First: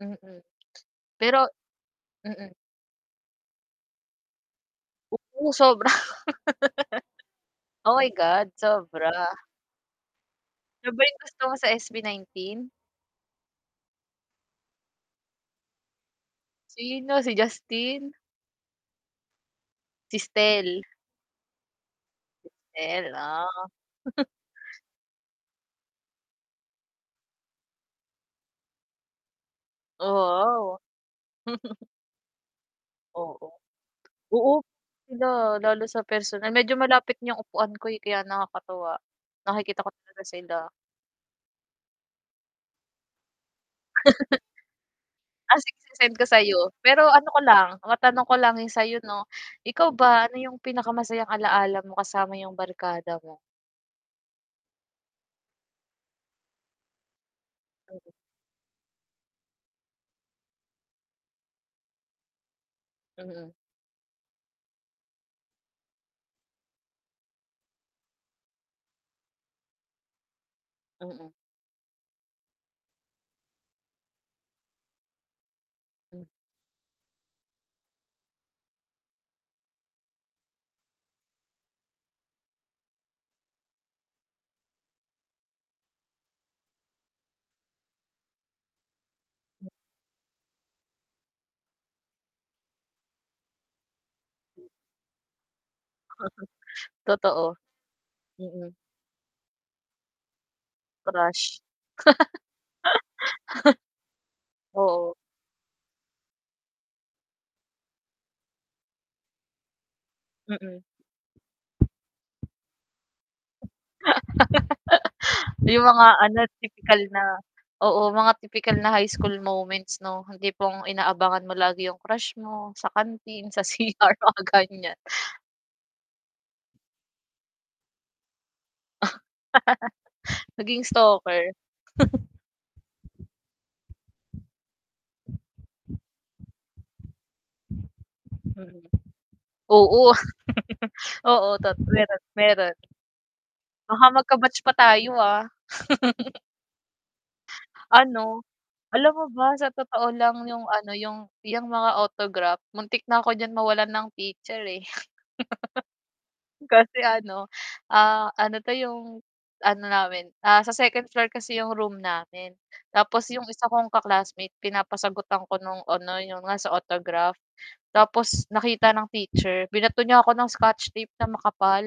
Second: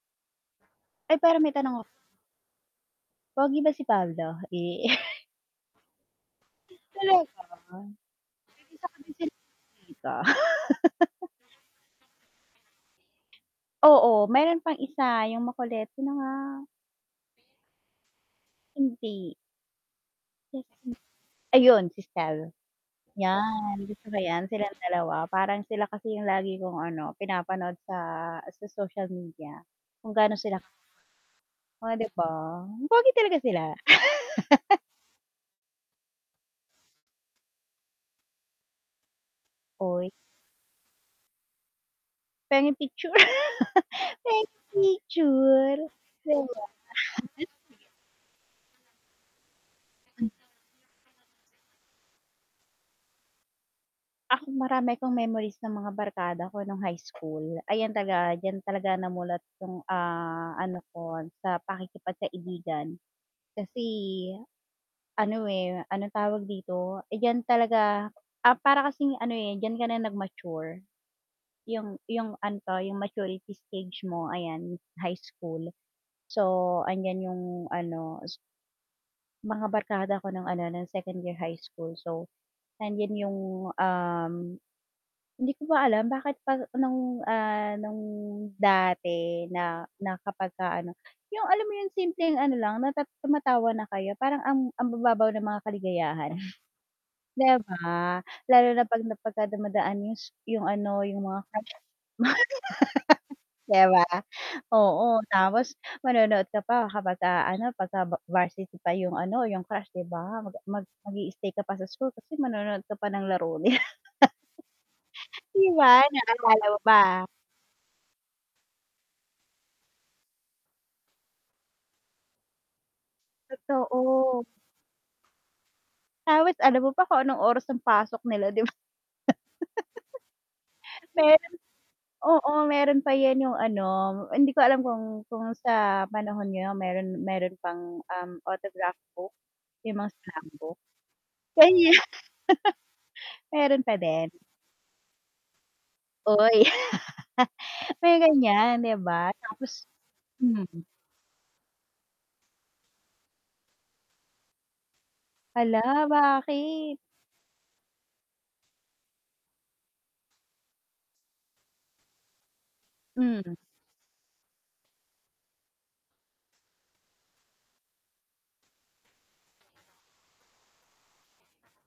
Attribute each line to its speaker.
Speaker 1: Mm
Speaker 2: Ay pero
Speaker 1: pero
Speaker 2: may tanong
Speaker 1: mm.
Speaker 2: Pogi ba si Pablo? Eh.
Speaker 1: Oo sobra.
Speaker 2: Hmm, talaga ba.
Speaker 1: Oh, my God,
Speaker 2: Iisa
Speaker 1: sobra.
Speaker 2: kasi sila, eh, 'di ba?
Speaker 1: Siya ba yung gusto mo sa SB19?
Speaker 2: Oo meron pang isa yung makulet, sino nga?
Speaker 1: Sino, si Justin?
Speaker 2: Hindi.
Speaker 1: Si
Speaker 2: Mm,
Speaker 1: Stell.
Speaker 2: ayun si Stell,
Speaker 1: Stell, ah.
Speaker 2: yan gusto ko yan silang dalawa, parang sila kasi yung lagi kong ano pinapanood sa, sa social media kung gaano sila
Speaker 1: Oo.
Speaker 2: Oh, 'di ba, pogi talaga
Speaker 1: Oo.
Speaker 2: sila.
Speaker 1: Oo, sila, lalo sa personal medyo malapit ng upuan ko, eh, kaya nakakatuwa, nakikita ko
Speaker 2: Oy.
Speaker 1: talaga sila.
Speaker 2: Pengeng picture. pen
Speaker 1: Ah, sige
Speaker 2: picture.
Speaker 1: se-send ko sayo. Pero ano ko
Speaker 2: [unintelligible]
Speaker 1: lang, matanong ko lang yung sayo 'no, ikaw ba
Speaker 2: Hmm.
Speaker 1: ano yung pinakamasayang alala mo kasama yung barkada mo?
Speaker 2: Ako marami akong memories ng mga barkada ko nung high school, ayan
Speaker 1: Mm.
Speaker 2: talaga diyan talaga namulat yung, ah, ano ko sa pakikipagkaibigan
Speaker 1: Mm.
Speaker 2: kasi ano, eh, anong tawag dito, eh, diyan talaga ah, para kasi ano, eh, diyan ka na nag-mature.
Speaker 1: Mm.
Speaker 2: Yung yung ano 'to, yung maturity stage mo ayan high school,
Speaker 1: Hmm.
Speaker 2: so andiyan yung ano s Mga barkada ko ng ano ng 2nd year high school, so nandiyan yung, um hindi ko pa alam bakit pa nung, ah, nung dati
Speaker 1: Hmm.
Speaker 2: na na kapagka ano, yung alam mo yung simpleng ano lang, na tumatawa na kayo parang ang
Speaker 1: Hmm.
Speaker 2: ang bababaw ng mga kaligayahan. 'Di
Speaker 1: Totoo,
Speaker 2: ba? Lalo
Speaker 1: mm.
Speaker 2: na 'pag na pagka dumadaan yung s yung ano, yung mga
Speaker 1: Crush.
Speaker 2: crush mo. 'Di ba?
Speaker 1: Oo.
Speaker 2: Oo tapos manonood ka pa, kapagka ano pagka va varsity pa yung ano, yung crush 'di ba,
Speaker 1: Mm.
Speaker 2: mag mag-i-stay ka pa sa school, kasi manonood ka pa ng laro nila. 'Di
Speaker 1: Yung
Speaker 2: ba
Speaker 1: mga ano
Speaker 2: naalala mo
Speaker 1: tipikal na,
Speaker 2: ba?
Speaker 1: oo mga tipikal na high school moments no, yung tipong inaabangan mo lagi yung crush mo sa kanteen, sa CR, mga
Speaker 2: Totoo.
Speaker 1: ganiyan.
Speaker 2: Tapos alam mo pa kung anong oras ang pasok nila, 'di ba?
Speaker 1: Naging stalker.
Speaker 2: Meron, oo, meron pa yan yung ano, hindi ko alam kung kung sa panahon niyo meron meron pang, um,
Speaker 1: Mm,
Speaker 2: autograph book, yung
Speaker 1: oo.
Speaker 2: mga slam book?
Speaker 1: Oo
Speaker 2: Sa
Speaker 1: tot
Speaker 2: inyo
Speaker 1: meron, meron.
Speaker 2: Meron pa
Speaker 1: Baka
Speaker 2: din?
Speaker 1: mag-batch pa tayo, ah.
Speaker 2: Uy. May
Speaker 1: Ano,
Speaker 2: ganiyan 'di
Speaker 1: alam mo
Speaker 2: ba,
Speaker 1: ba sa
Speaker 2: tapos
Speaker 1: totoo lang yung
Speaker 2: mm.
Speaker 1: ano, yung, yang mga autograph, muntik na ako diyan mawalan ng picture, eh.
Speaker 2: Hala, bakit?
Speaker 1: Kasi ano, ah, ano 'to yung ano namin sa 2nd floor kasi yung room namin, tapos yung
Speaker 2: Hmm.
Speaker 1: isa kong ka-classmate, pinapasagutan ko nung ano yung nasa sa autograph, tapos nakita ng teacher, binato niya ako ng scotch tape na makapal.